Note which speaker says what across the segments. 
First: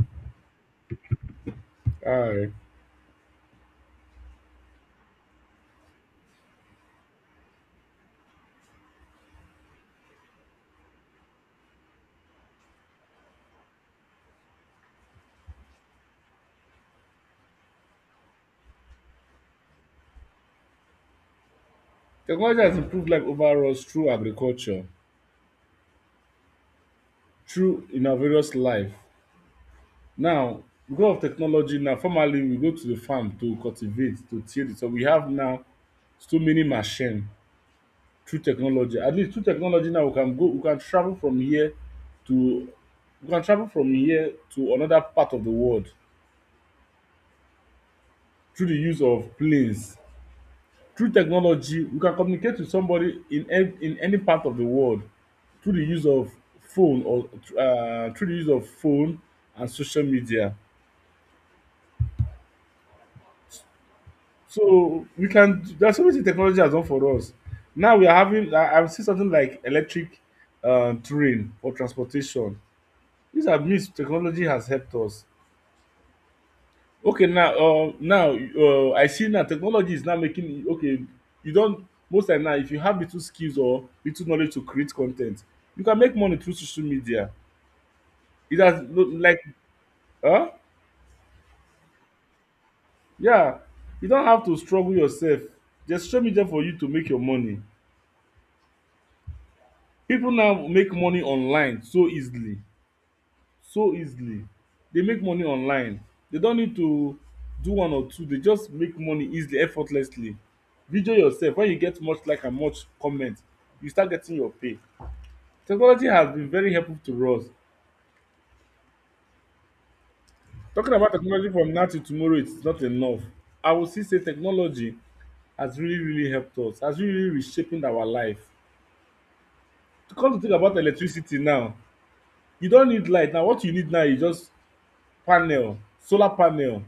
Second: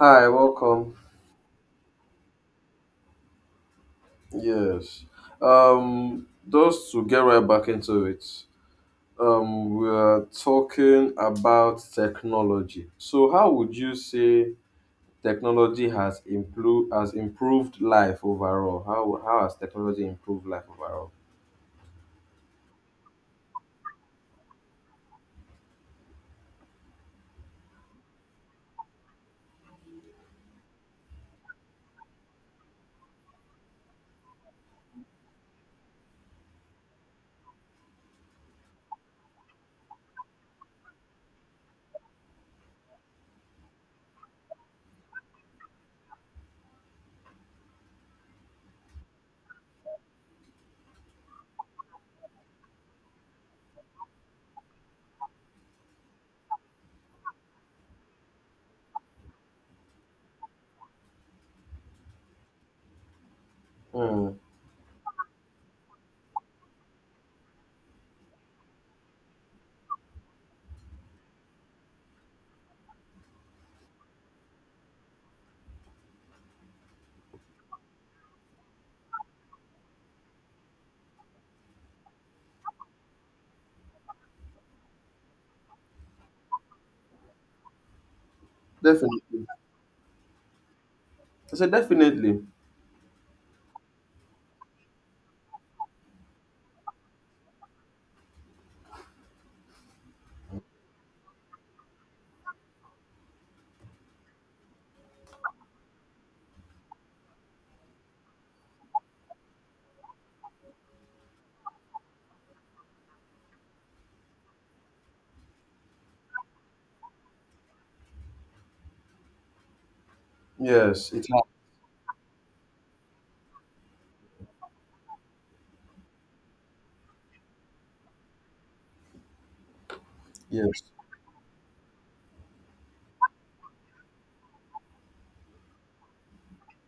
Speaker 1: Hi, welcome.
Speaker 2: Aye.
Speaker 1: Yes. Just to get right back into it, we are talking about technology. So, how would you say technology has improved life overall? How has technology improved life overall?
Speaker 2: Technology has improved life overall through agriculture, through in our various life. Now, because of technology now, formerly we go to the farm to cultivate, to till the soil. We have now so many machine through technology. At least through technology now we can go we can travel from here to we can travel from here to another part of the world through the use of planes. Through technology, we can communicate with somebody in any part of the world through the use of phone or through the use of phone and social media.
Speaker 1: Hmm.
Speaker 2: So we can. There's so much technology has done for us. Now we are having. I've seen something like electric train for transportation. These are means technology has helped us. Okay, now I see now technology is now making e okay, you don most time now if you have little skills or little knowledge to create con ten t, you can make money through social media. It has no like
Speaker 1: Definitely.
Speaker 2: um
Speaker 1: I said definitely.
Speaker 2: yeah, you don't have to struggle yourself. There's social media for you to make your money. Pipu now make money online so easily. So easily. Dey make money online. Dey don need to do one or two, dey just make money easily effortlessly. Video yourself wen you get much like and much comment, you start getting your pay. Technology has been very helpful to us. Talking about
Speaker 1: Yes, it has.
Speaker 2: technology from now till tomorrow is not enough. I will still say technology has really really helped us, has really really reshaping our life. To come to think about
Speaker 1: Yes.
Speaker 2: electricity now, you don need light now, what you need now is just panel, solar panel.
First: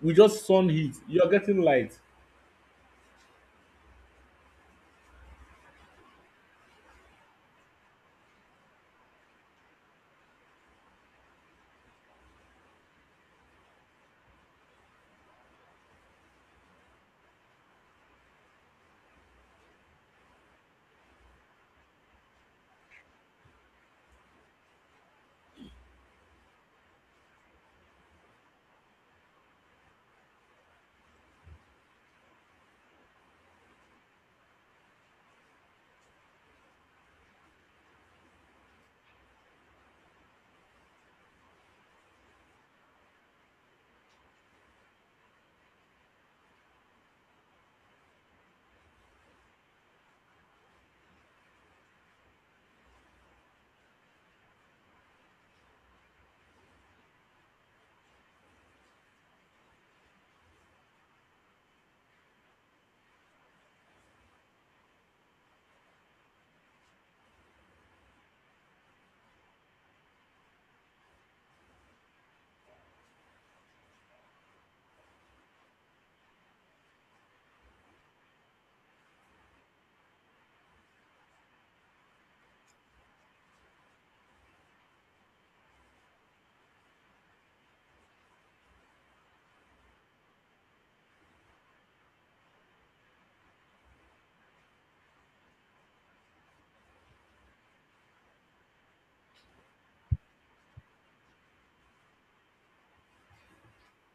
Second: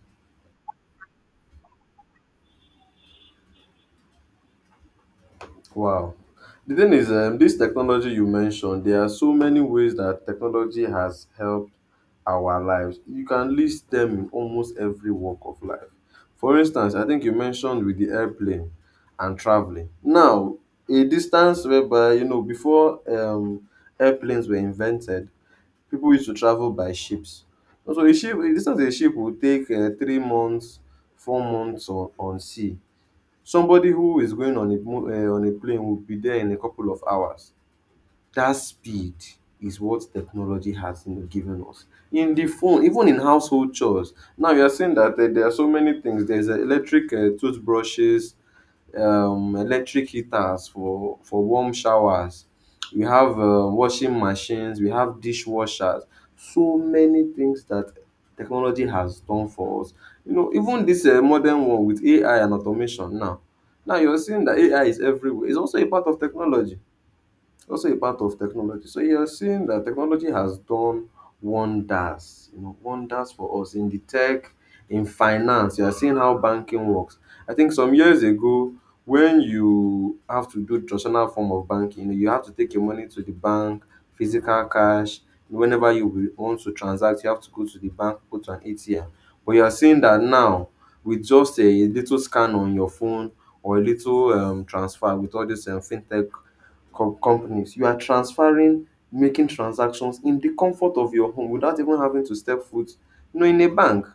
Speaker 2: With just sun heat, you are getting light.
Speaker 1: Wow. The thing is, this technology you mentioned, there are so many ways that technology has helped our lives. You can list them in almost every walk of life. For instance, I think you mentioned with the airplane and traveling. Now, a distance whereby, you know, before airplanes were invented, people used to travel by ships. So a ship, a distance a ship would take 3 months, 4 months on sea. Somebody who is going on a on a plane will be there in a couple of hours. That speed is what technology has, you know, given us. In the phone, even in household chores. Now you are saying that there are so many things. There's electric toothbrushes, electric heaters for warm showers. We have washing machines, we have dishwashers. So many things that technology has done for us. You know, even this modern one with AI and automation now. Now you're seeing that AI is everywhere. It's also a part of technology, So you're seeing that technology has done wonders, you know, wonders for us in the in finance. You are seeing how banking works. I think some years ago, when you have to do traditional form of banking, you have to take your money to the bank, physical cash. Whenever you will want to transact, you have to go to the bank, go to an ATM. But you are seeing that now with just a little scan on your phone or a little transfer with all these fintech companies. You are transferring, making transactions in the comfort of your home without even having to step foot, you know, in a bank.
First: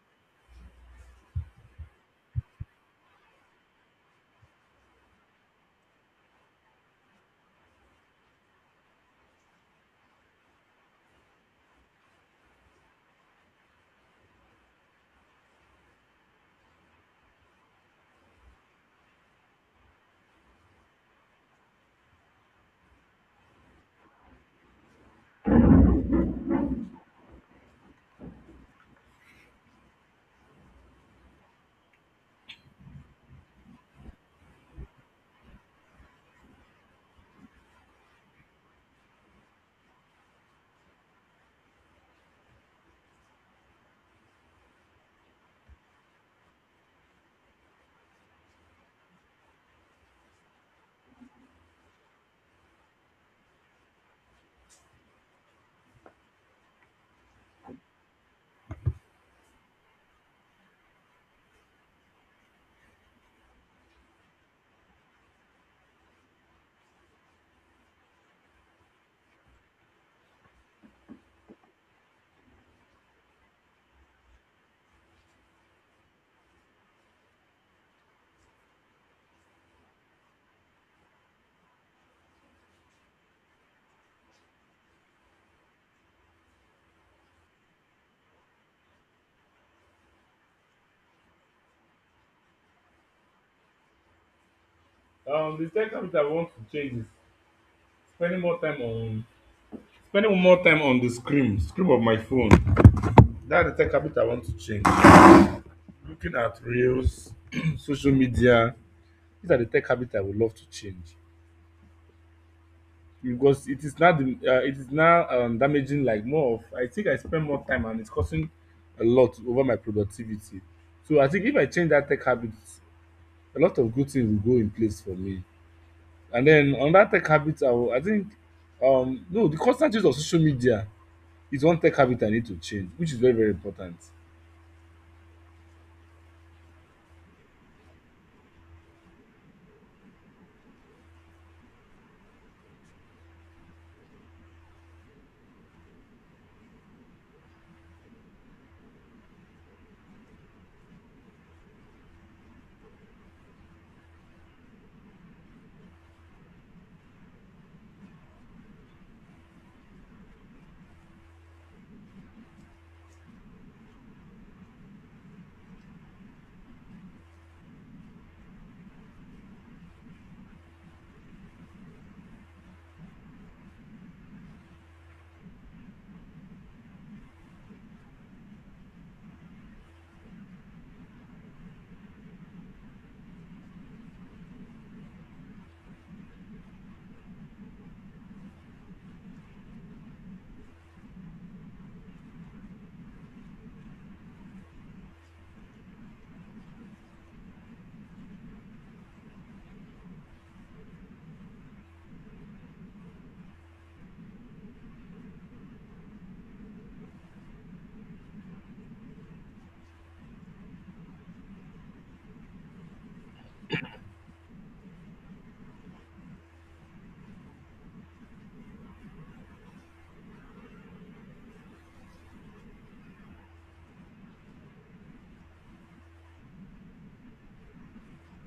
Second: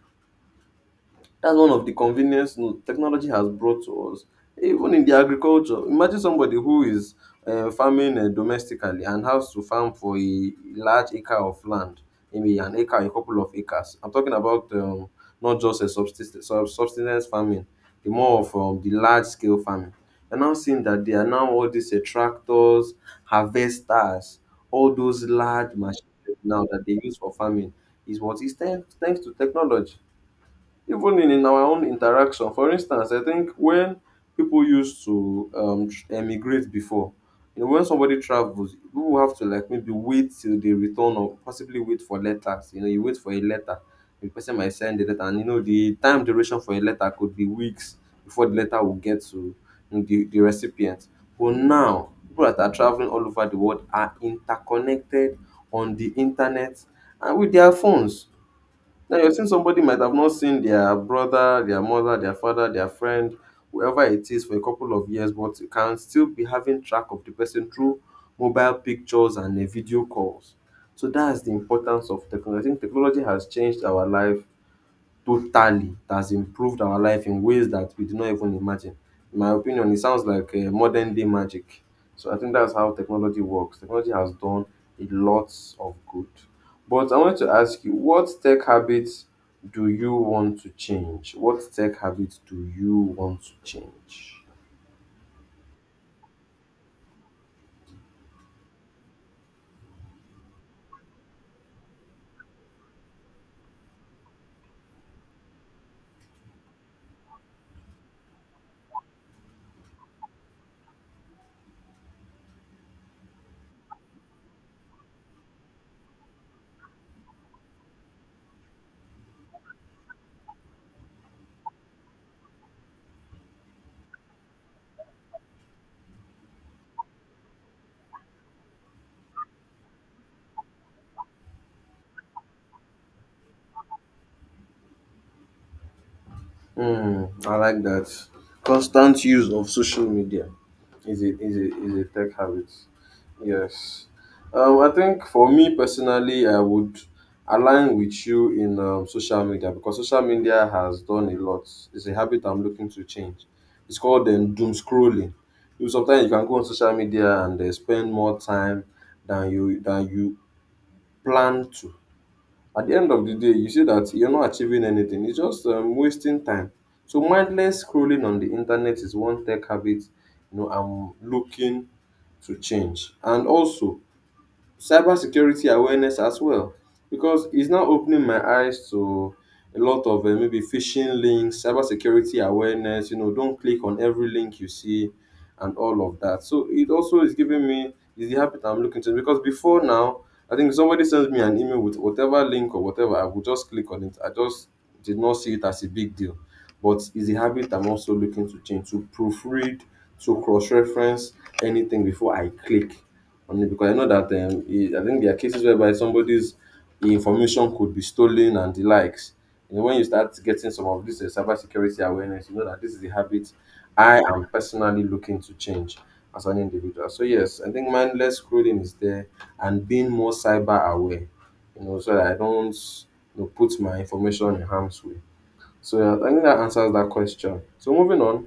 Speaker 1: That's one of the convenience technology has brought to us. Even in the agriculture, imagine somebody who is farming domestically and has to farm for a large acre of land, maybe an acre, a couple of acres. I'm talking about not just a subsistence, subsistence farming, the more of the large scale farming. You're now seeing that there are now all these tractors, harvesters, all those large machines now that they use for farming is what is thanks to technology. Even in our own interaction. For instance, I think when people used to emigrate before, you know, when somebody travels, people have to like maybe wait till they return or possibly wait for letters. You know, you wait for a letter, the person might send the letter, and you know, the time duration for a letter could be weeks before the letter will get to you know, the recipient. But now, people that are traveling all over the world are interconnected on the internet and with their phones. Now you're saying somebody might have not seen their brother, their mother, their father, their friend, whoever it is for a couple of years, but you can still be having track of the person through mobile pictures and video calls. So that's the importance of technology. I think technology has changed our life totally. It has improved our life in ways that we did not even imagine. In my opinion, it sounds like modern day magic. So I think that's how technology works. Technology has done a lot of good. But I want to ask you, what tech habits do you want to change? What tech habits do you want to change?
Speaker 2: The tech habit I want to change is spending more time on spending more time on the screen, screen of my phone. That's the tech habit I want to change. Looking at reels, social media. These are the tech habits I would love to change because it is now the, it is now damaging like more of. I think I spend more time and it's costing a lot over my productivity. So I think if I change that tech habit, a lot of good things will go in place for me. And then on that tech habit, I think no, the constant use of social media, its own tech habitat need to change, which is very very important.
Speaker 1: Mm, I like that. Constant use of social media is a is a is a tech habit. Yes. I think for me personally, I would align with you in social media because social media has done a lot. It's a habit I'm looking to change. It's called doom scrolling. You sometimes you can go on social media and spend more time than you plan to. At the end of the day, you see that you're not achieving anything. It's just wasting time. So mindless scrolling on the internet is one tech habit, you know, I'm looking to change. And also cybersecurity awareness as well, because it's now opening my eyes to a lot of maybe phishing links, cybersecurity awareness. You know, don't click on every link you see, and all of that. So it also is giving me is the habit I'm looking to, because before now I think somebody sends me an email with whatever link or whatever, I will just click on it. I just did not see it as a big deal. But it's a habit I'm also looking to change, to proofread, to cross reference anything before I click on it, because I know that I think there are cases whereby somebody's information could be stolen and the likes. You know, when you start getting some of this cyber security awareness, you know that this is a habit I am personally looking to change as an individual. So yes, I think mindless scrolling is there, and being more cyber aware, you know, so that I don't, you know, put my information in harm's way. So yeah, I think that answers that question. So moving on,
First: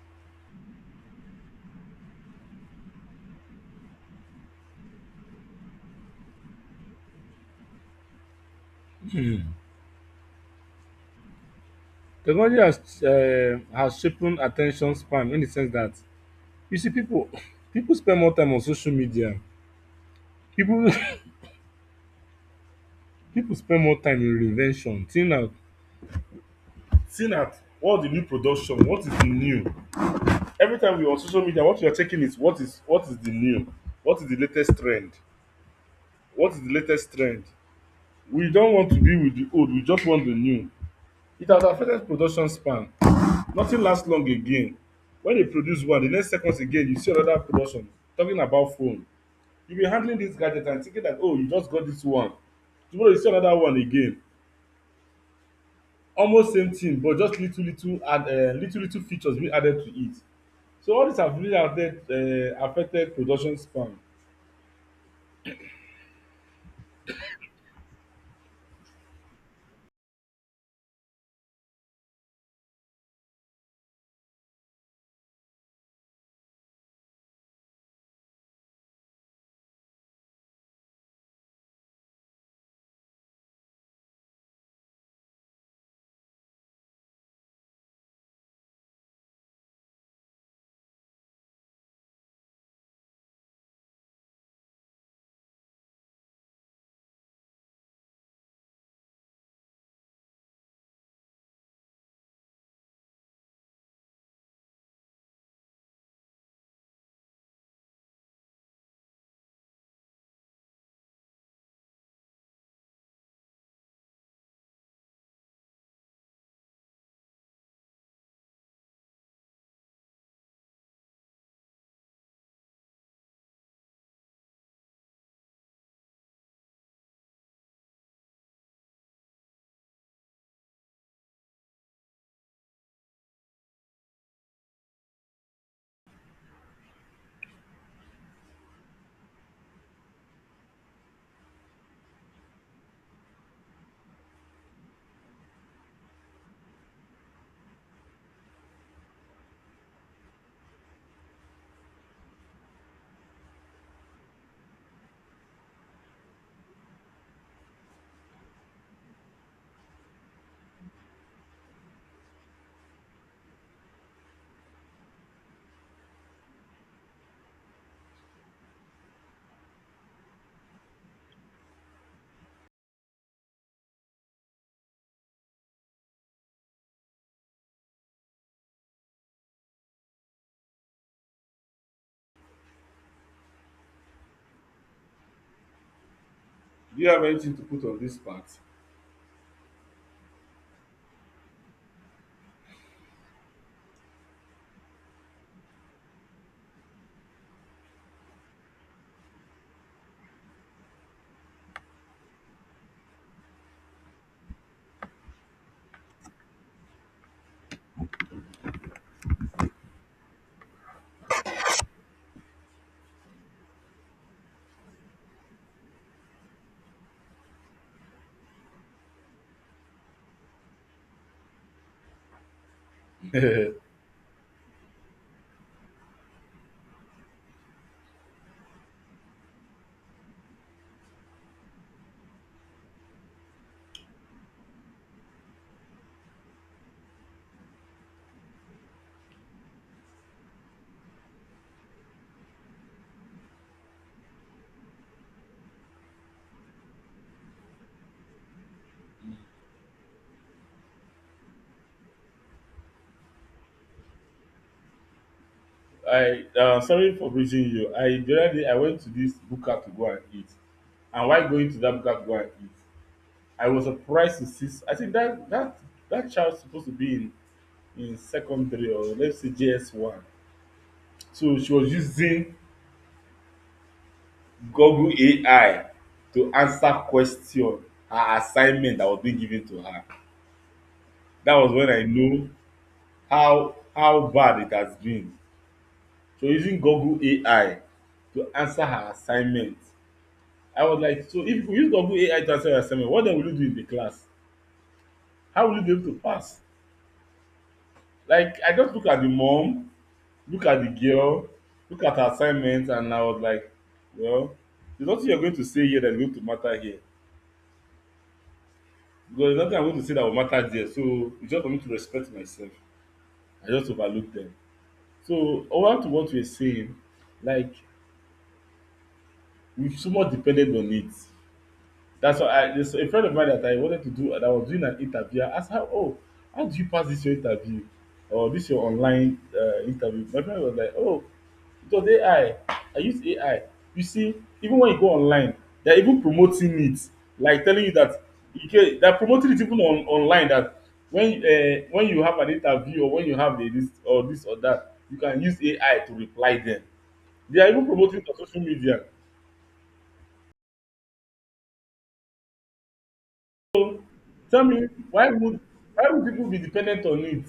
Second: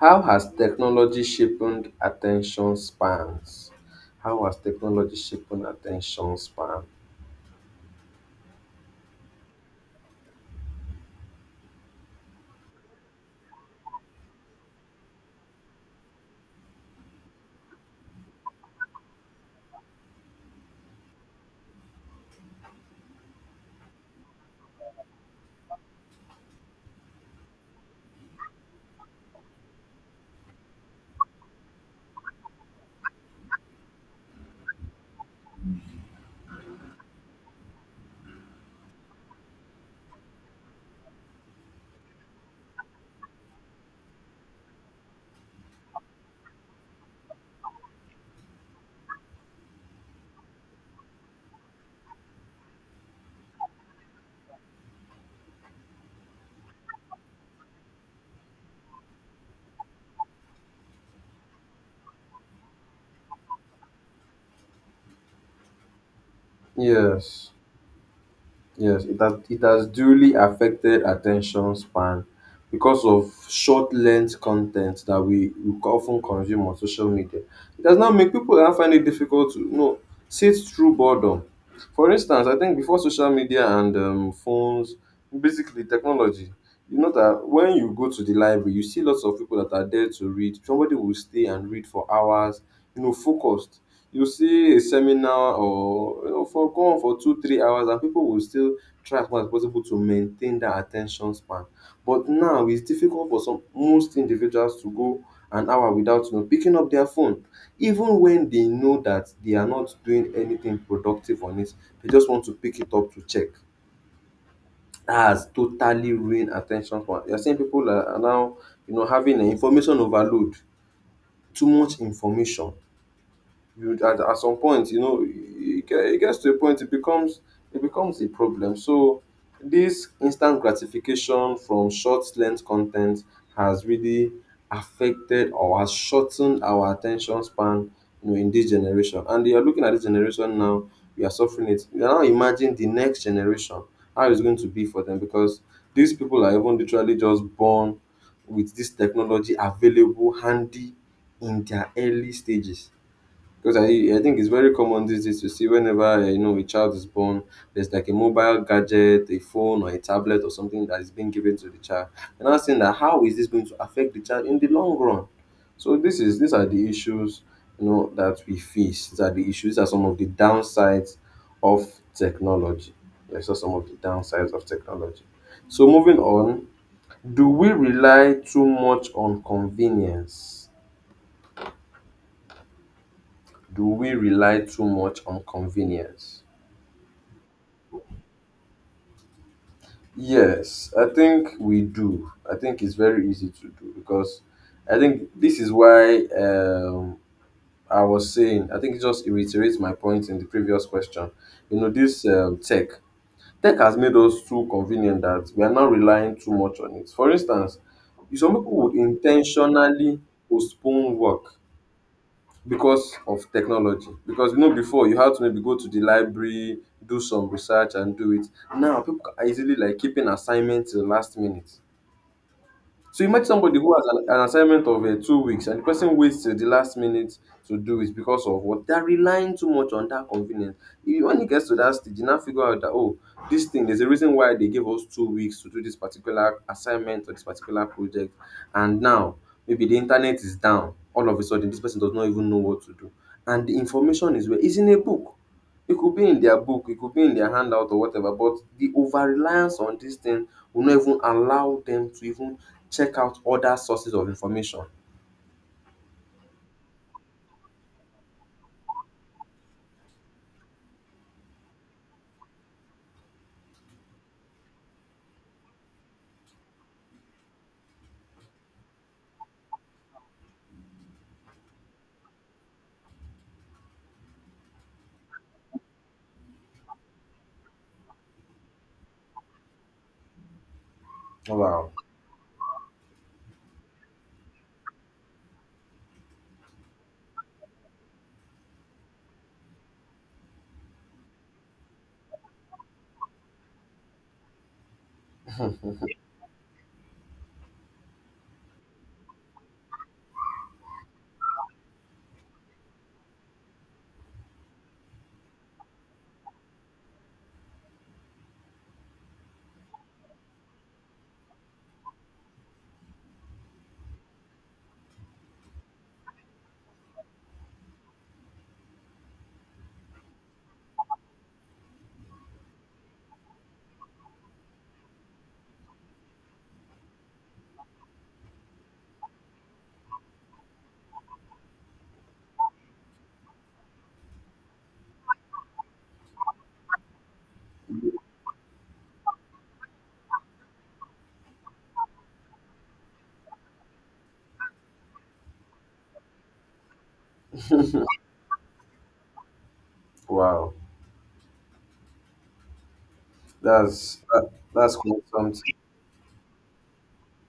Speaker 1: how has technology shaped attention spans? How has technology shaped attention span?
Speaker 2: Technology has shaping at ten tion span in the sense that you see pipu, pipu spend more time on social media, pipu pipu spend more time in reinvention, seeing at what the new production, what is the new. Every time you are on social media what you are checking is what is the new, what is the latest trend, what is the latest trend. We don want to be with the old, we just want the new. It has affected production span. Nothing last long again. When you produce one, the next seconds again, you see another production talking about phone. You be handling this gadget and thinking that, oh, you just got this one. Tomorrow you see another one again. Almost same thing, but just little, little, add, little, little features being added to it. So all this have really affected, affected production span.
Speaker 1: Yes. It has duly affected attention span because of short length content that we often consume on social media. It does now make people now find it difficult to, you know, sit through boredom. For instance, I think before social media and phones, basically technology, you know that when you go to the library, you see lots of people that are there to read. Somebody will stay and read for hours, you know, focused. You see a seminar or, you know, for go on for two or three hours and people will still try as much as possible to maintain that at ten tion span. But now it's difficult for some most individuals to go an hour without, you know, picking up their phone, even when they know that they are not doing anything productive on it. They just want to pick it up to check. That has totally ruined at ten tion span. You're saying people are now, you know, having an information overload, too much information. At some point, you know it gets to a point it becomes, it becomes a problem. So this instant gratification from short length content has really affected or has shortened our attention span, you know, in this generation. And you're looking at this generation now, we are suffering it. You now imagine the next generation, how it's going to be for them, because these people are even literally just born with this technology available handy in their early stages. Because I think it's very common these days to see whenever, you know, a child is born, there's like a mobile gadget, a phone or a tablet or something that is being given to the child. And I'm saying that how is this going to affect the child in the long run? So this is these are the issues, you know, that we face. These are the issues. These are some of the downsides of technology. Yes, those are some of the downsides of technology. So moving on, do we rely too much on convenience? Do we rely too much on convenience?
Speaker 2: Do you have anything to put on this part?
Speaker 1: Yes, I think we do. I think it's very easy to do, because I think this is why, I was saying, I think it just reiterates my point in the previous question. You know, this tech has made us too convenient that we are not relying too much on it. For instance, some people would intentionally postpone work because of technology. Because you know before you had to maybe go to the library, do some research and do it. Now people are easily like keeping assignments to the last minute. So imagine somebody who has an assignment of 2 weeks and the person waits till the last minute to do it because of what they're relying too much on that convenience. If, when it gets to that stage, you now figure out that oh, this thing there's a reason why they gave us 2 weeks to do this particular assignment or this particular project, and now maybe the internet is down. All of a sudden, this person does not even know what to do, and the information is where is in a book. It could be in their book, it could be in their handout or whatever, but the over reliance on this thing will not even allow them to even check out other sources of information.
Speaker 2: I sorry for breaching you. I The other day I went to this buka to go and eat, and while going to that buka to go and eat, I was surprised to see. I think that that child supposed to be in secondary, or let's say JS one. So she was using Google AI to answer question, her assignment that was being given to her. That was when
Speaker 1: Wow.
Speaker 2: I know how bad it has been. So using Google AI to answer her assignment. I was like, so if you use Google AI to answer your assignment, what then will you do in the class? How will you be able to pass? Like I just look at the mom, look at the girl, look at her assignment and I was like, well, there's nothing you're going to say here that is going to matter here because there's nothing I'm going to say that will matter there, so it's just for me to respect myself. I just overlook them. So over to what you were saying, like, we so much depended on it. That's why I there's a friend of mine that I wanted to do, that I was doing an interview. I ask her, oh, how did you pass this your interview or this your online interview? My friend was like, oh, because AI, I use AI. You see, even when you go online, they're even promoting it. Like telling you that you get they're promoting it even on online, that when you have an interview or when you have a this or this or that, you can use AI to reply them. They are even promoting it on social media.
Speaker 1: Wow. That's
Speaker 2: Tell me,
Speaker 1: that's quite something.
Speaker 2: why would people be dependent on it?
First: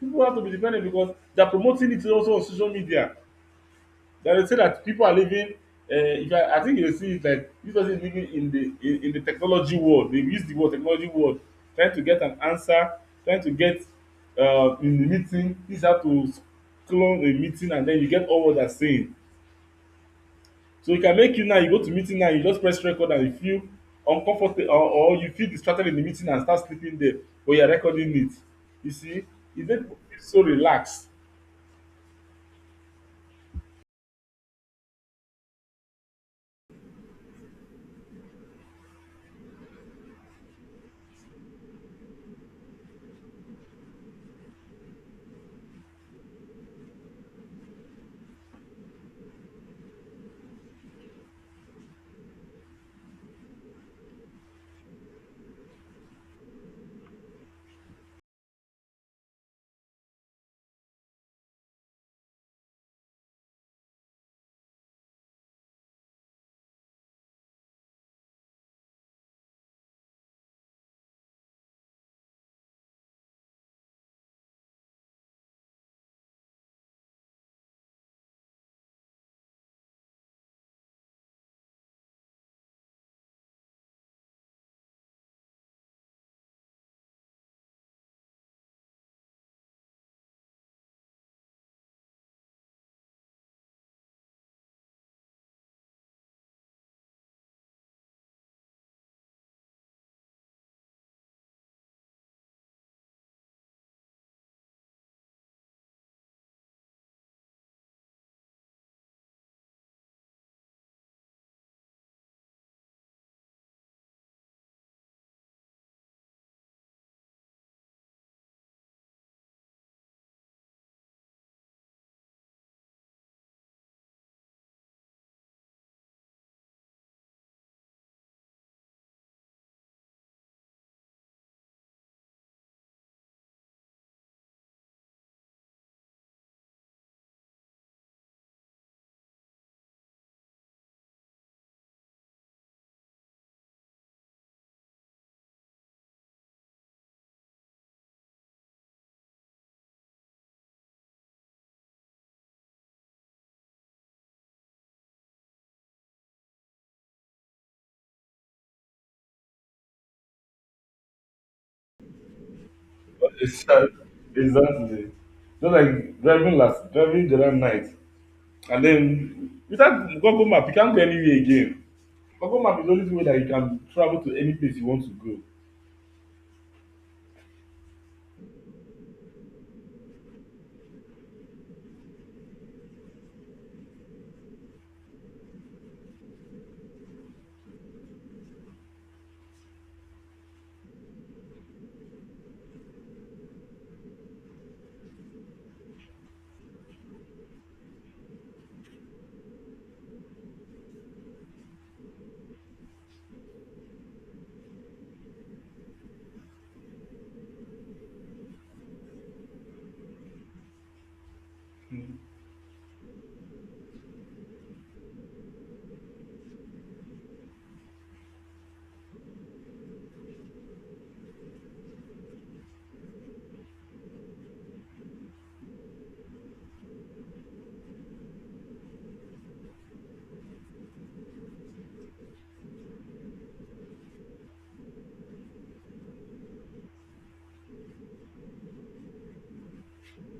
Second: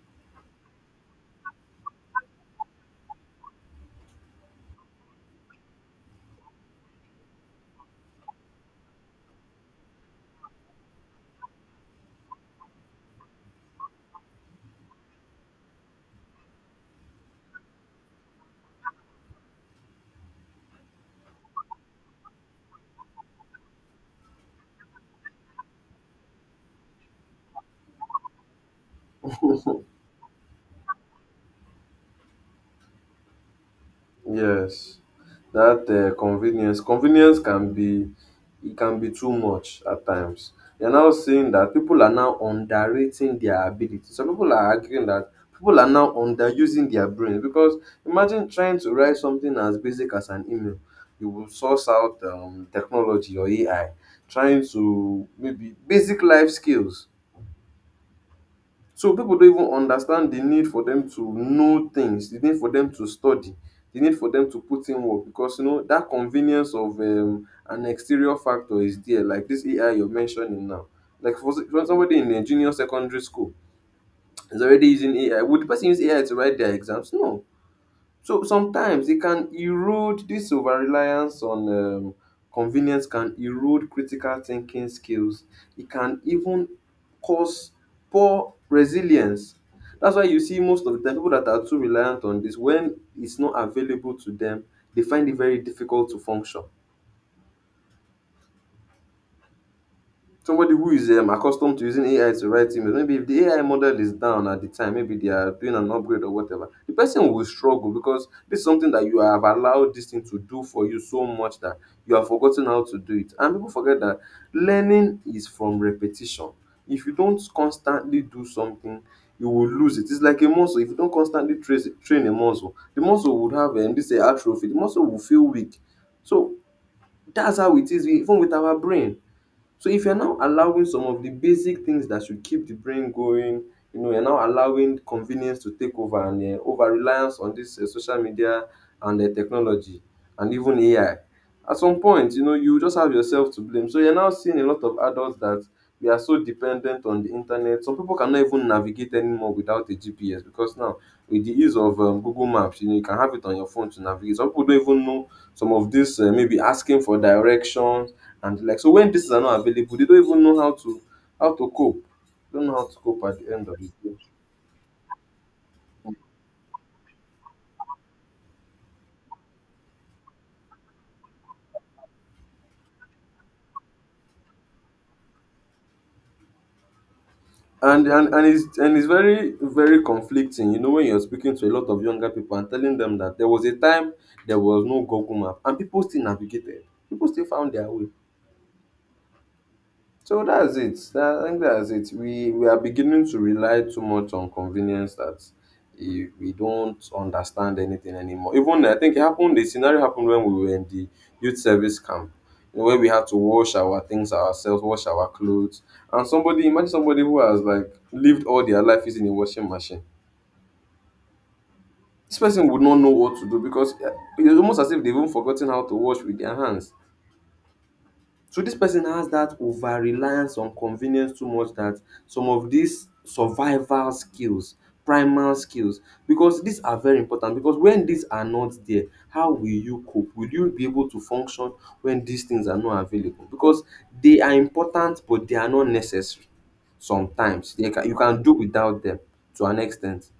Speaker 2: People have to be dependent because they're promoting it also on social media. They will say that people are living. Uh, if I, I think you will see it like, this person is living in the in the technology world. They use the word technology world, trying to get an answer, trying to get in the meeting. This is how to clone a meeting, and then you get all what they're saying. So it can make you now. You go to meeting now. You just press record, and you feel uncomfortable, or you feel distracted in the meeting and start sleeping there, but you're recording it. You see, it make you feel so relaxed.
Speaker 1: Yes. That convenience can be it can be too much at times. You're now saying that people are now underrating their ability. Some people are arguing that people are now underusing their brains because imagine trying to write something as basic as an email. You will source out technology or AI, trying to maybe basic life skills. So people don't even understand the need for them to know things, the need for them to study, the need for them to put in work because you know that convenience of an exterior factor is there, like this AI you're mentioning now. Like for, s- for somebody in a junior secondary school is already using AI. Would the person use AI to write their exams? No. So sometimes it can erode this over reliance on convenience can erode critical thinking skills. It can even cause poor resilience. That's why you see most of the time people that are too reliant on this, when it's not available to them, they find it very difficult to function. Somebody who is accustomed to using AI to write emails, maybe if the AI model is down at the time, maybe they are doing an upgrade or whatever, the person will struggle because this is something that you have allowed this thing to do for you so much that you have forgotten how to do it. And people forget that learning is from repetition. If you don't constantly do something, you will lose it. It's like a muscle. If you don't constantly train a muscle, the muscle would have this atrophy. The muscle will feel weak. So that's how it is even with our brain, so if you're now allowing some of the basic things that should keep the brain going, you know, you're now allowing convenience to take over and over reliance on this social media and technology and even AI. At some point, you know, you just have yourself to blame. So you're now seeing a lot of adults that we are so dependent on the internet. Some people cannot even navigate anymore without a GPS because now with the ease of Google Maps, you know, you can have it on your phone to navigate. Some people don't even know some of this maybe asking for direction and the like. So when pieces are not available, they don't even know how to cope. Don't know how to cope at the end of the
Speaker 2: Exactly.
Speaker 1: day.
Speaker 2: Exactly. Just like driving, last driving the other night and then without Google map you can't go anywhere again. Google map is the only way that you can travel to any place you want to go.
Speaker 1: And it's and it's very very conflicting. You know when you're speaking to a lot of younger people and telling them that there was a time there was no Google map and people still navigated. People still found their way. So that's it. I think that's it. We are beginning to rely too much on convenience that eh, we don't understand anything anymore. Even I think it happened. The scenario happened when we were in the youth service camp, you know, where we had to wash our things ourselves, wash our clothes, and somebody imagine somebody who has like lived all their life using a washing machine. This person would not know what to do because eh, it's almost as if they've even forgotten how to wash with their hands. So this person has that over reliance on convenience too much that some of these survival skills, primal skills, because these are very important because when these are not there how will you cope? Will you be able to function when these things are not available because they are important but they are not necessary sometimes. They can you can do without them to an extent.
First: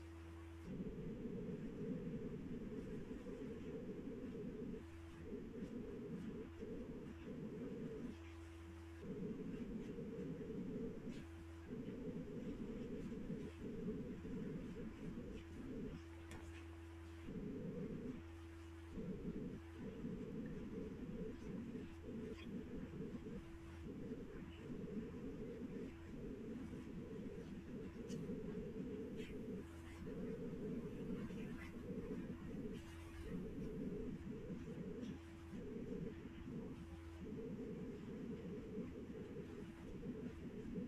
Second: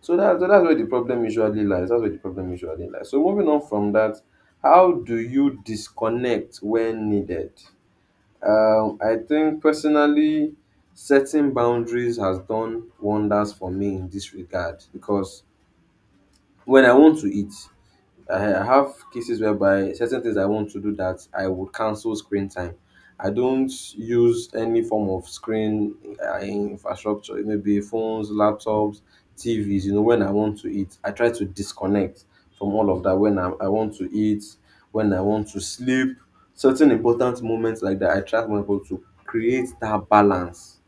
Speaker 1: So that's where the problem usually lies. That's where the problem usually lies. So moving on from that, how do you disconnect when needed? I think personally, setting boundaries has done wonders for me in this regard because when I want to eat, I have cases whereby certain things I want to do that I would cancel screen time. I don't use any form of screen infrastructure, it may be phones, laptops, TVs. You know, when I want to eat, I try to disconnect from all of that. I want to eat, when I want to sleep, certain important moments like that, I try to be able to create that balance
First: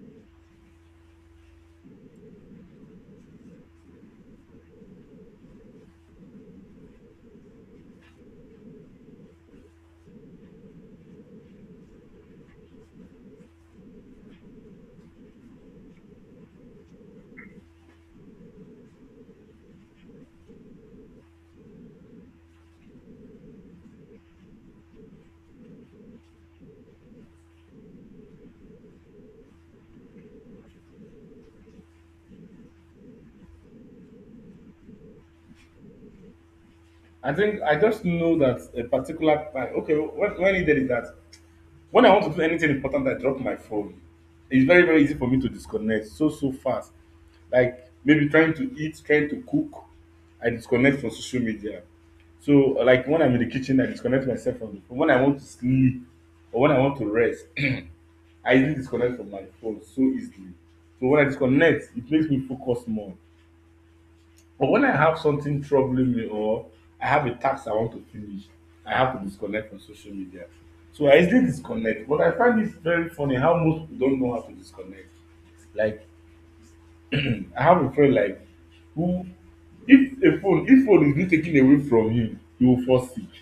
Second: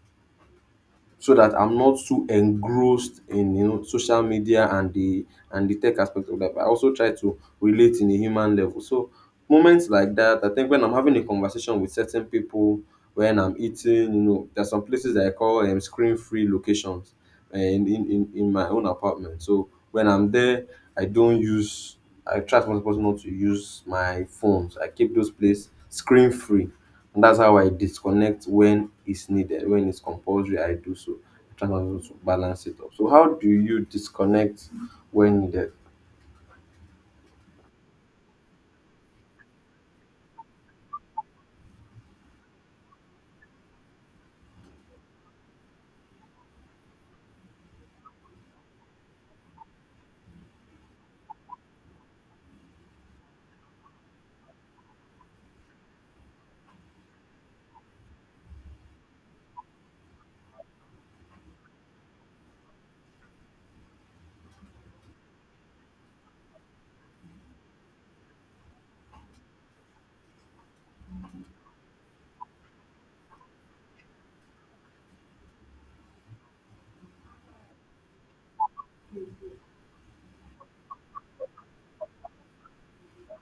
Speaker 1: so that I'm not too engrossed in you know social media and the tech aspect of that. But I also try to relate in a human level. So moments like that, I think when I'm having a conversation with certain people, when I'm eating, you know, there's some places that I call screen-free locations in my own apartment. So when I'm there, I don't use. I try as much as possible not to use my phones. I keep those places screen-free and that's how I disconnect when it's needed, when it's compulsory, I do so. I try also to balance it up. So how do you disconnect when needed?
Speaker 2: I think I just know that a particular time. Okay, when he did it that, when I want to do anything important, I drop my phone. It's very easy for me to disconnect so, so fast. Like maybe trying to eat, trying to cook, I disconnect from social media. So, like when I'm in the kitchen, I disconnect myself from the phone. When I want to sleep or when I want to rest, I easily disconnect from my phone so easily. So, when I disconnect, it makes me focus more. But when I have something troubling me or I have a task I want to finish, I have to disconnect from social media. So I easily disconnect. But I find it very funny how most people don't know how to disconnect. Like I have a friend like who, if a phone, if phone is being taken away from him, he will fall sick.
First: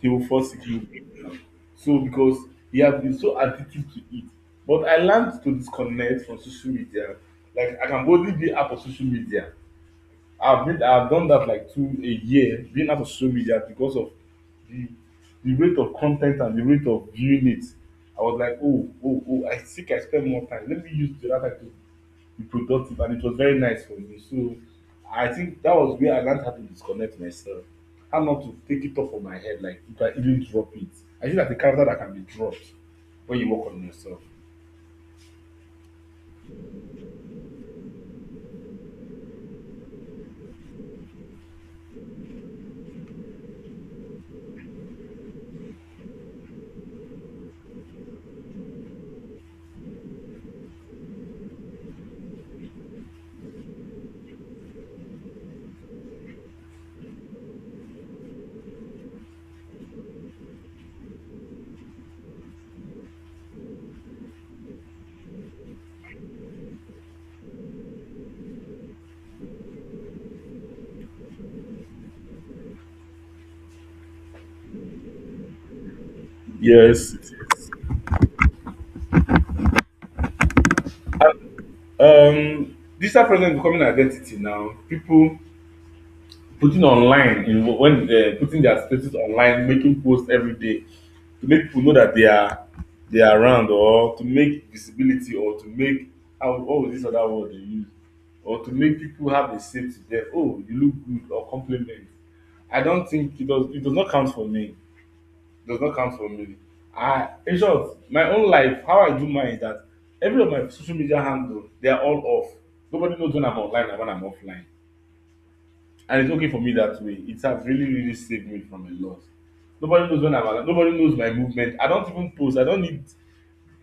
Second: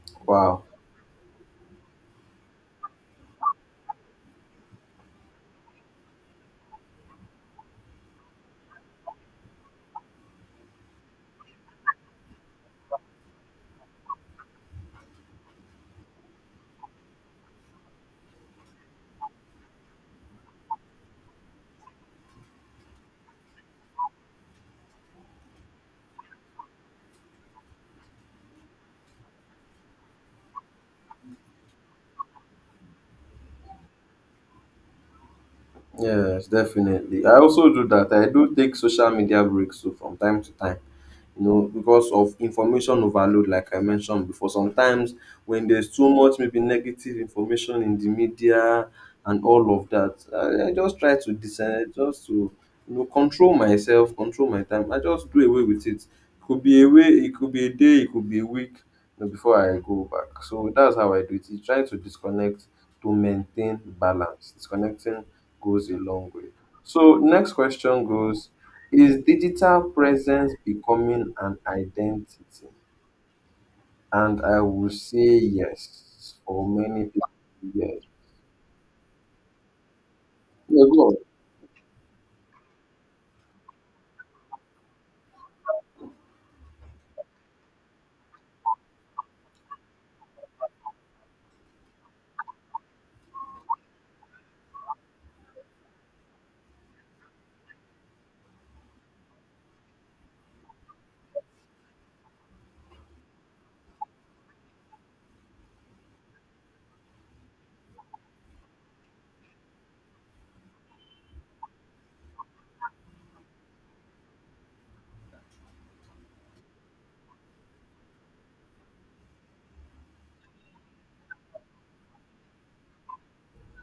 Speaker 2: He will fall sick.
Speaker 1: Wow.
Speaker 2: He will break down. So because he has been so addicted to it. But I learned to disconnect from social media. Like I can boldly be out of social media. I've done that like two a year being out of social media because of the the rate of content and the rate of viewing it. I was like, oh, oh, oh, I think I spend more time. Let me use the other time to be productive, and it was very nice for me. So I think that was where I learned how to disconnect myself, how not to take it off of my head, like you can even drop it. I think that's a character that can be dropped when you work on yourself.
Speaker 1: Yes, definitely. I also do that. I do take social media breaks so from time to time. You know, because of information overload, like I mentioned before. Sometimes when there's too much, maybe negative information in the media and all of that, I just try to decide, just to you know, control myself, control my time. I just do away with it. Could be a way, it could be a day, it could be a week, you know, before I go back. So that's how I do it. You try to disconnect to maintain balance. Disconnecting goes a long way. So next question goes is digital presence becoming an identity? And I will say yes for many
Speaker 2: Yes.
Speaker 1: people. Yes.
Speaker 2: Digital presence is becoming an identity now. People putting online in when putting their statuses online, making posts every day to make people know that they are around, or to make visibility, or to make, how, what was this other word they use, or to make people have a say to them, oh you look good, or compliment. I don't think it does, it does not count for me. It does not count for me. I In short, my own life, how I do mine is that every of my social media handle they are all off. Nobody knows when I'm online and when I'm offline, and it's okay for me that way. It has really, really saved me from a lot. Nobody knows when I'm alive. Nobody knows my movement. I don't even post. I don't need.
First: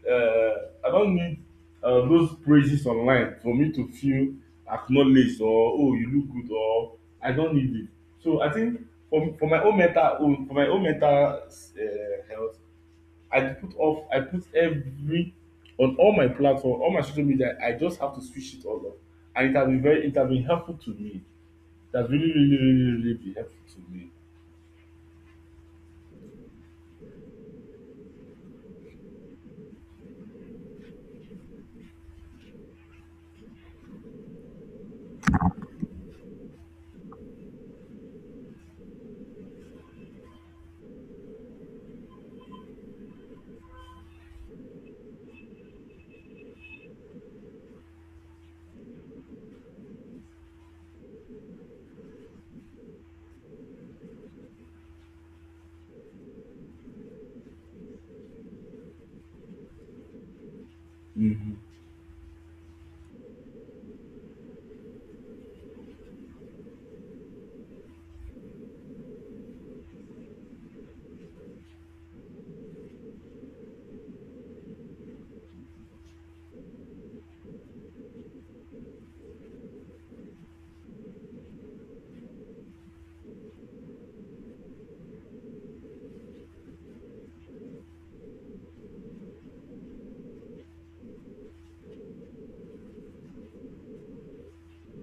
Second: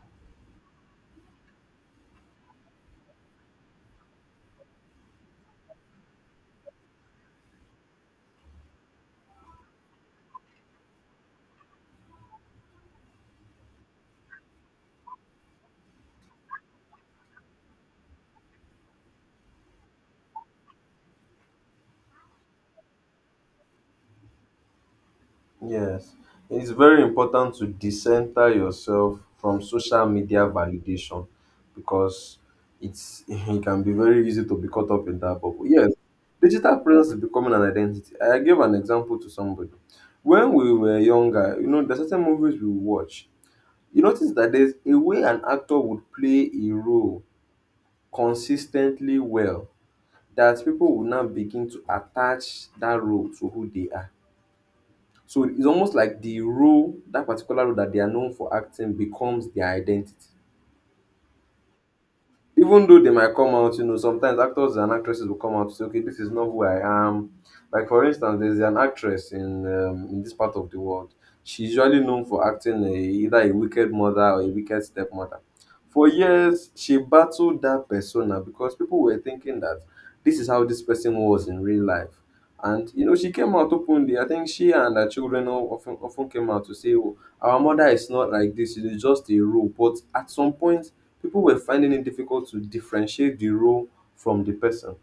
Speaker 2: Uh, I don't need those praises online for me to feel acknowledged, or oh you look good, or I don't need it. So I think for my own mental, own for my own mental health, I put off. I put every on all my platform, all my social media. I just have to switch it all off, and it has been very. It has been helpful to me. That's really, really, really, really been helpful to me.
Speaker 1: Yes. It's very important to decenter yourself from social media validation because it's it can be very easy to be caught up in that bubble. Yes. Digital presence is becoming an identity. I gave an example to somebody. When we were younger, you know, there's certain movies we watch. You notice that there's a way an actor would play a role consistently well that people will now begin to attach that role to who they are. So it's almost like the role, that particular role that they are known for acting becomes their identity.
Speaker 2: Mm-hmm.
Speaker 1: Even though they might come out, you know, sometimes actors and actresses will come out to say, okay, this is not who I am. Like for instance, there's an actress in this part of the world. She's usually known for acting a, either a wicked mother or a wicked stepmother. For years, she battled that persona because people were thinking that this is how this person was in real life. And you know, she came out openly. I think she and her children o- often came out to say, oh, our mother is not like this. It is just a role. But at some point, people were finding it difficult to differentiate the role from the person.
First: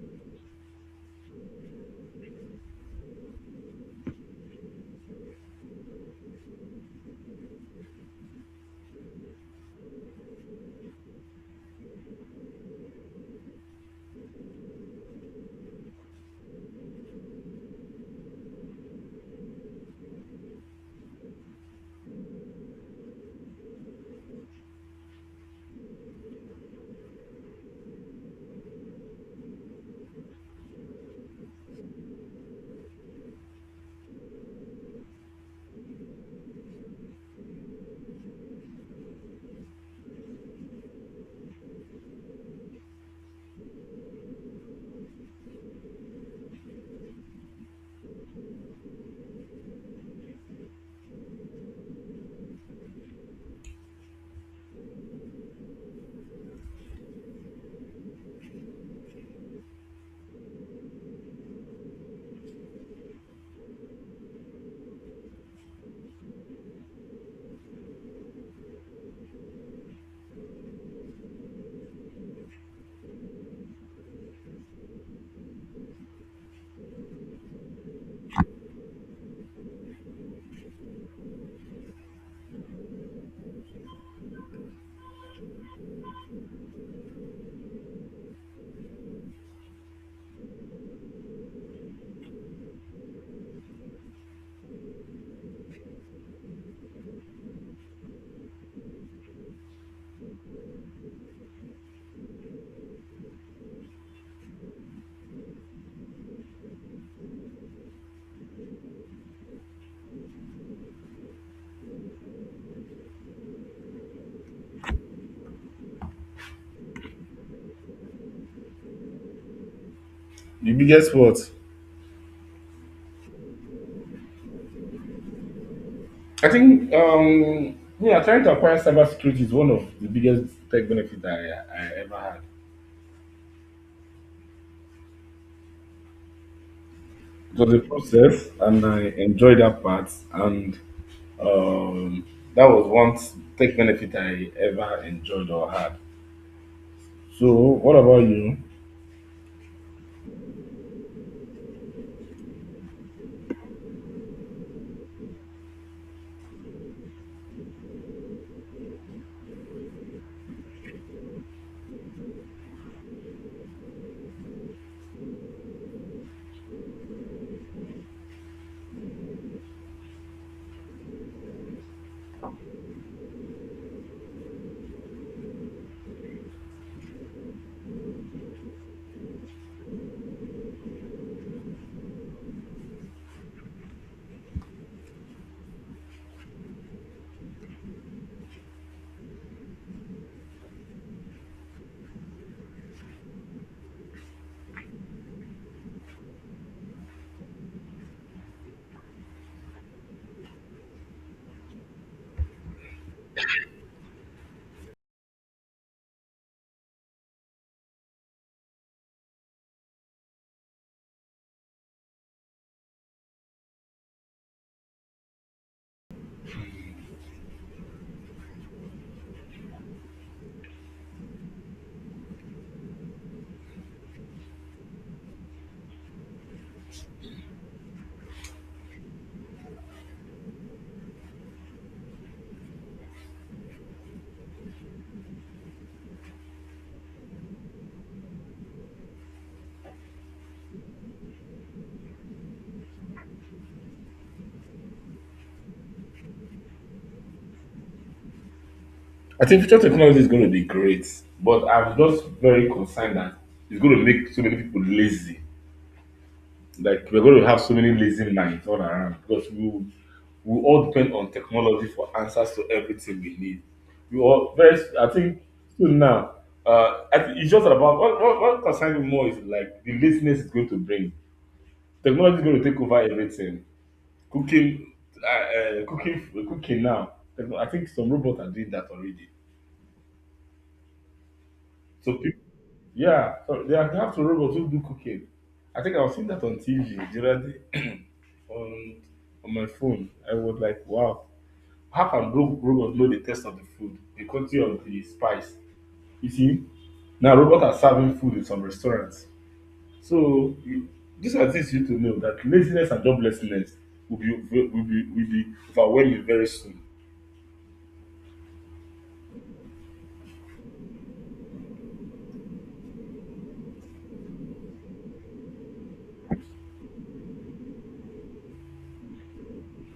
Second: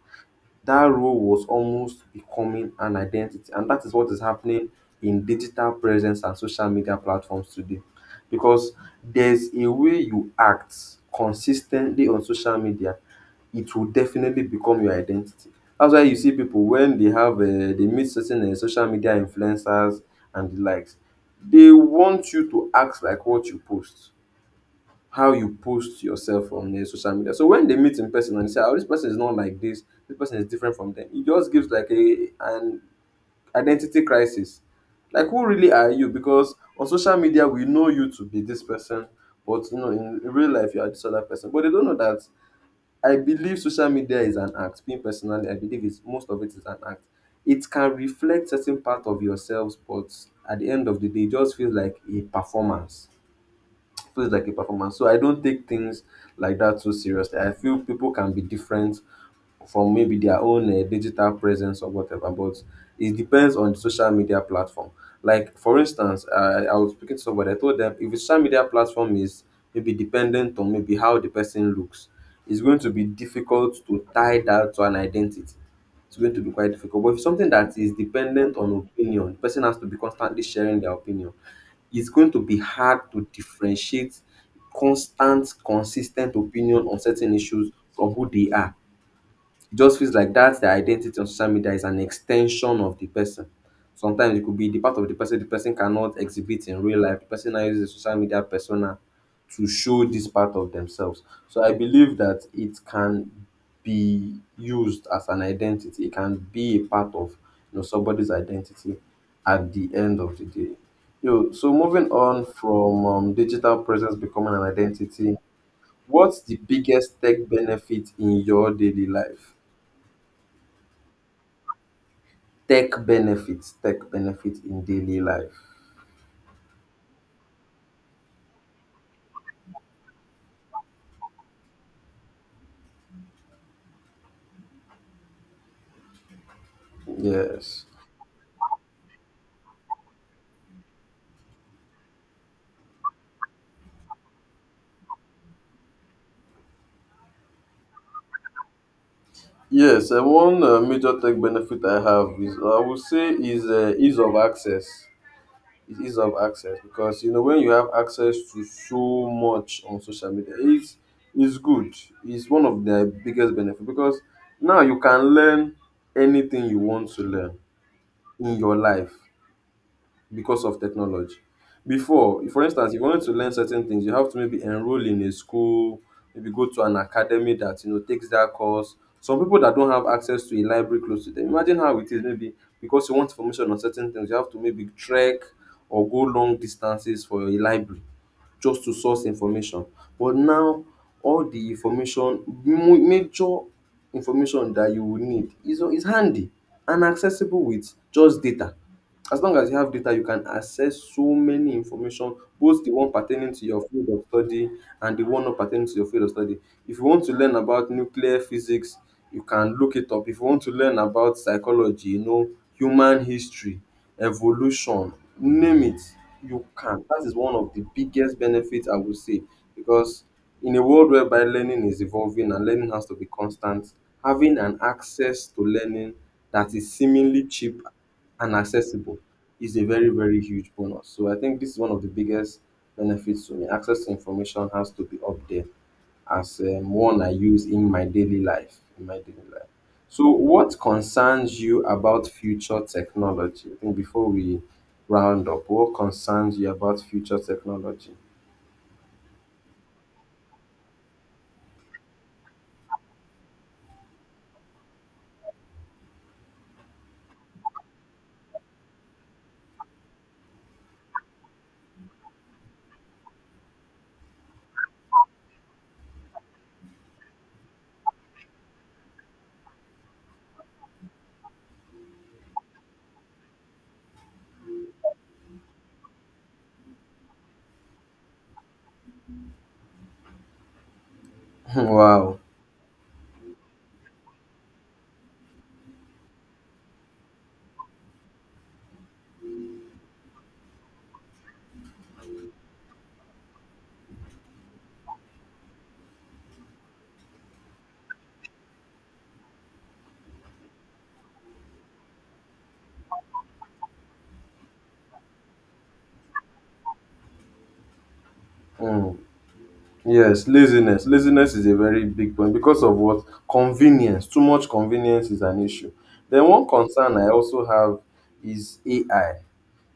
Speaker 1: That role was almost becoming an identity. And that is what is happening in digital presence and social media platforms today. Because there's a way you act consistently on social media, it will definitely become your identity. That's why you see people when they have they meet certain social media influencers and the likes, they want you to act like what you post, how you post yourself on the social media. So when they meet in person and say, "Oh, this person is not like this. This person is different from them," it just gives like a an identity crisis. Like, who really are you? Because on social media we know you to be this person, but you know in real life you are this other person. But they don't know that. I believe social media is an act. Being personally, I believe it's most of it is an act. It can reflect certain part of yourselves, but at the end of the day, it just feels like a performance, feels like a performance. So I don't take things like that too seriously. I feel people can be different from maybe their own digital presence or whatever, but it depends on the social media platform. Like for instance, I was speaking to somebody. I told them if the social media platform is maybe dependent on maybe how the person looks, it's going to be difficult to tie that to an identity, it's going to be quite difficult. But if something that is dependent on opinion, the person has to be constantly sharing their opinion. It's going to be hard to differentiate constant consis ten t opinion on certain issues from who they are. It just feels like that's their identity on social media is an extension of the person. Sometimes it could be the part of the person cannot exhibit in real life. The person now uses a social media persona to show this part of themselves. So I believe that it can be used as an identity. It can be a part of somebody's identity at the end of the day. Yo, so moving on from digital presence becoming an identity, what's the biggest tech benefit in your daily life?
Speaker 2: The biggest what?
Speaker 1: Tech benefits in daily life.
Speaker 2: I think yeah, trying to acquire cybersecurity is one of the biggest tech benefits that I ever had. It was a
Speaker 1: Yes.
Speaker 2: process and I enjoyed that part and um that was one tech benefit I ever enjoyed or had. So what about you?
Speaker 1: Yes, and one major tech benefit I have is I would say is ease of access. Is ease of access because when you have access to so much on social media, it's good. It's one of the biggest benefits because now you can learn anything you want to learn in your life, because of technology. Before, for instance, if you wanted to learn certain things, you have to maybe enroll in a school, maybe go to an academy that takes that course. Some people that don't have access to a library close to them, imagine how it is. Maybe because you want information on certain things, you have to maybe trek or go long distances for a library just to source information. But now, all the information, major information that you will need is handy and accessible with just data. As long as you have data, you can access so many information, both the one pertaining to your field of study and the one not pertaining to your field of study. If you want to learn about nuclear physics, you can look it up. If you want to learn about psychology, human history, evolution, name it, you can. That is one of the biggest benefits I would say because in a world whereby learning is evolving and learning has to be constant, having an access to learning that is seemingly cheap and accessible is a very, very huge bonus. So I think this is one of the biggest benefits to me. Access to information has to be up there as one I use in my daily life. In my daily life. So what concerns you about future technology? I think before we round up, what concerns you about future technology?
Speaker 2: I think future technology is going to be great, but I'm just very concerned that it's going to make so many people lazy. Like we're going to have so many lazy minds all around because we all depend on technology for answers to everything we need. We all very I think soon now. I think it's just about what concerns me more is like the laziness is going to bring. Technology is going to take over everything. Cooking, cooking now. Techno- I think some robots are doing that already. So
Speaker 1: Wow.
Speaker 2: people, yeah, so they have some robots who do cooking. I think I was seeing that on TV. Do you Gerald, on on my phone, I was like, wow, how can ro- robot know the taste of the food, the quality of the spice? You see, now robots are serving food in some restaurants. So you, these are things you need to know that laziness and joblessness will be will be overwhelming very soon.
Speaker 1: Mm. Yes, laziness. Laziness is a very big point because of what convenience. Too much convenience is an issue. Then one concern I also have is AI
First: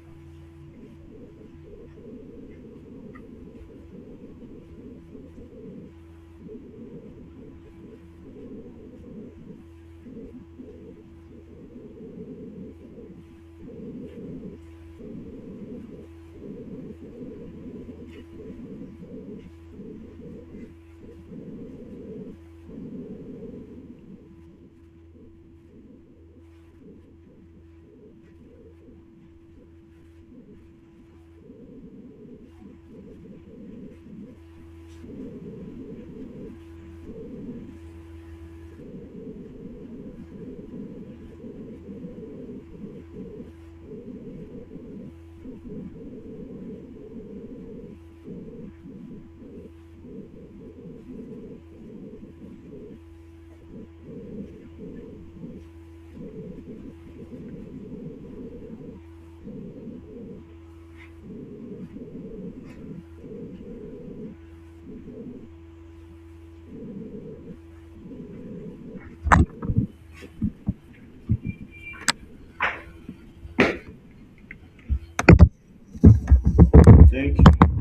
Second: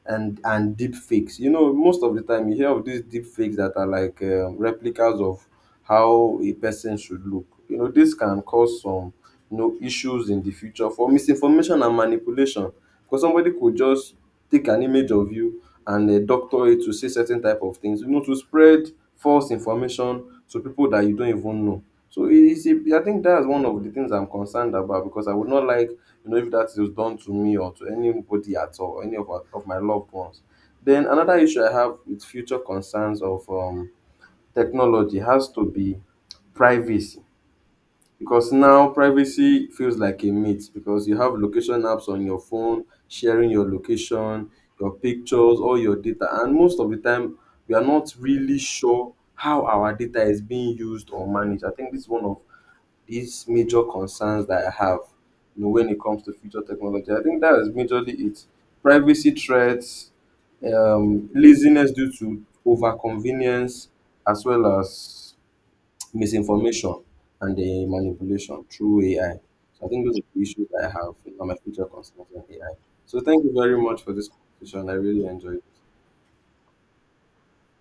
Speaker 1: and deep fakes. You know, most of the time you hear of these deep fakes that are like replicas of how a person should look. You know, this can cause some issues in the future for misinformation and manipulation because somebody could just take an image of you and doctor it to say certain type of things. You know, to spread false information to people that you don't even know. So it is. I think that's one of the things I'm concerned about because I would not like, you know, if that is done to me or to anybody at all, or any of, our, of my loved ones. Then another issue I have with future concerns of technology has to be privacy, because now privacy feels like a myth because you have location apps on your phone sharing your location, your pictures, all your data, and most of the time we are not really sure how our data is being used or managed. I think this is one of these major concerns that I have, you know, when it comes to future technology. I think that is majorly it. Privacy threats, laziness due to overconvenience, as well as misinformation and the manipulation through AI. So I think those are the issues that I have on my future concerns on AI. So thank you very much for this conversation. I really enjoyed it.
Speaker 2: Thank you.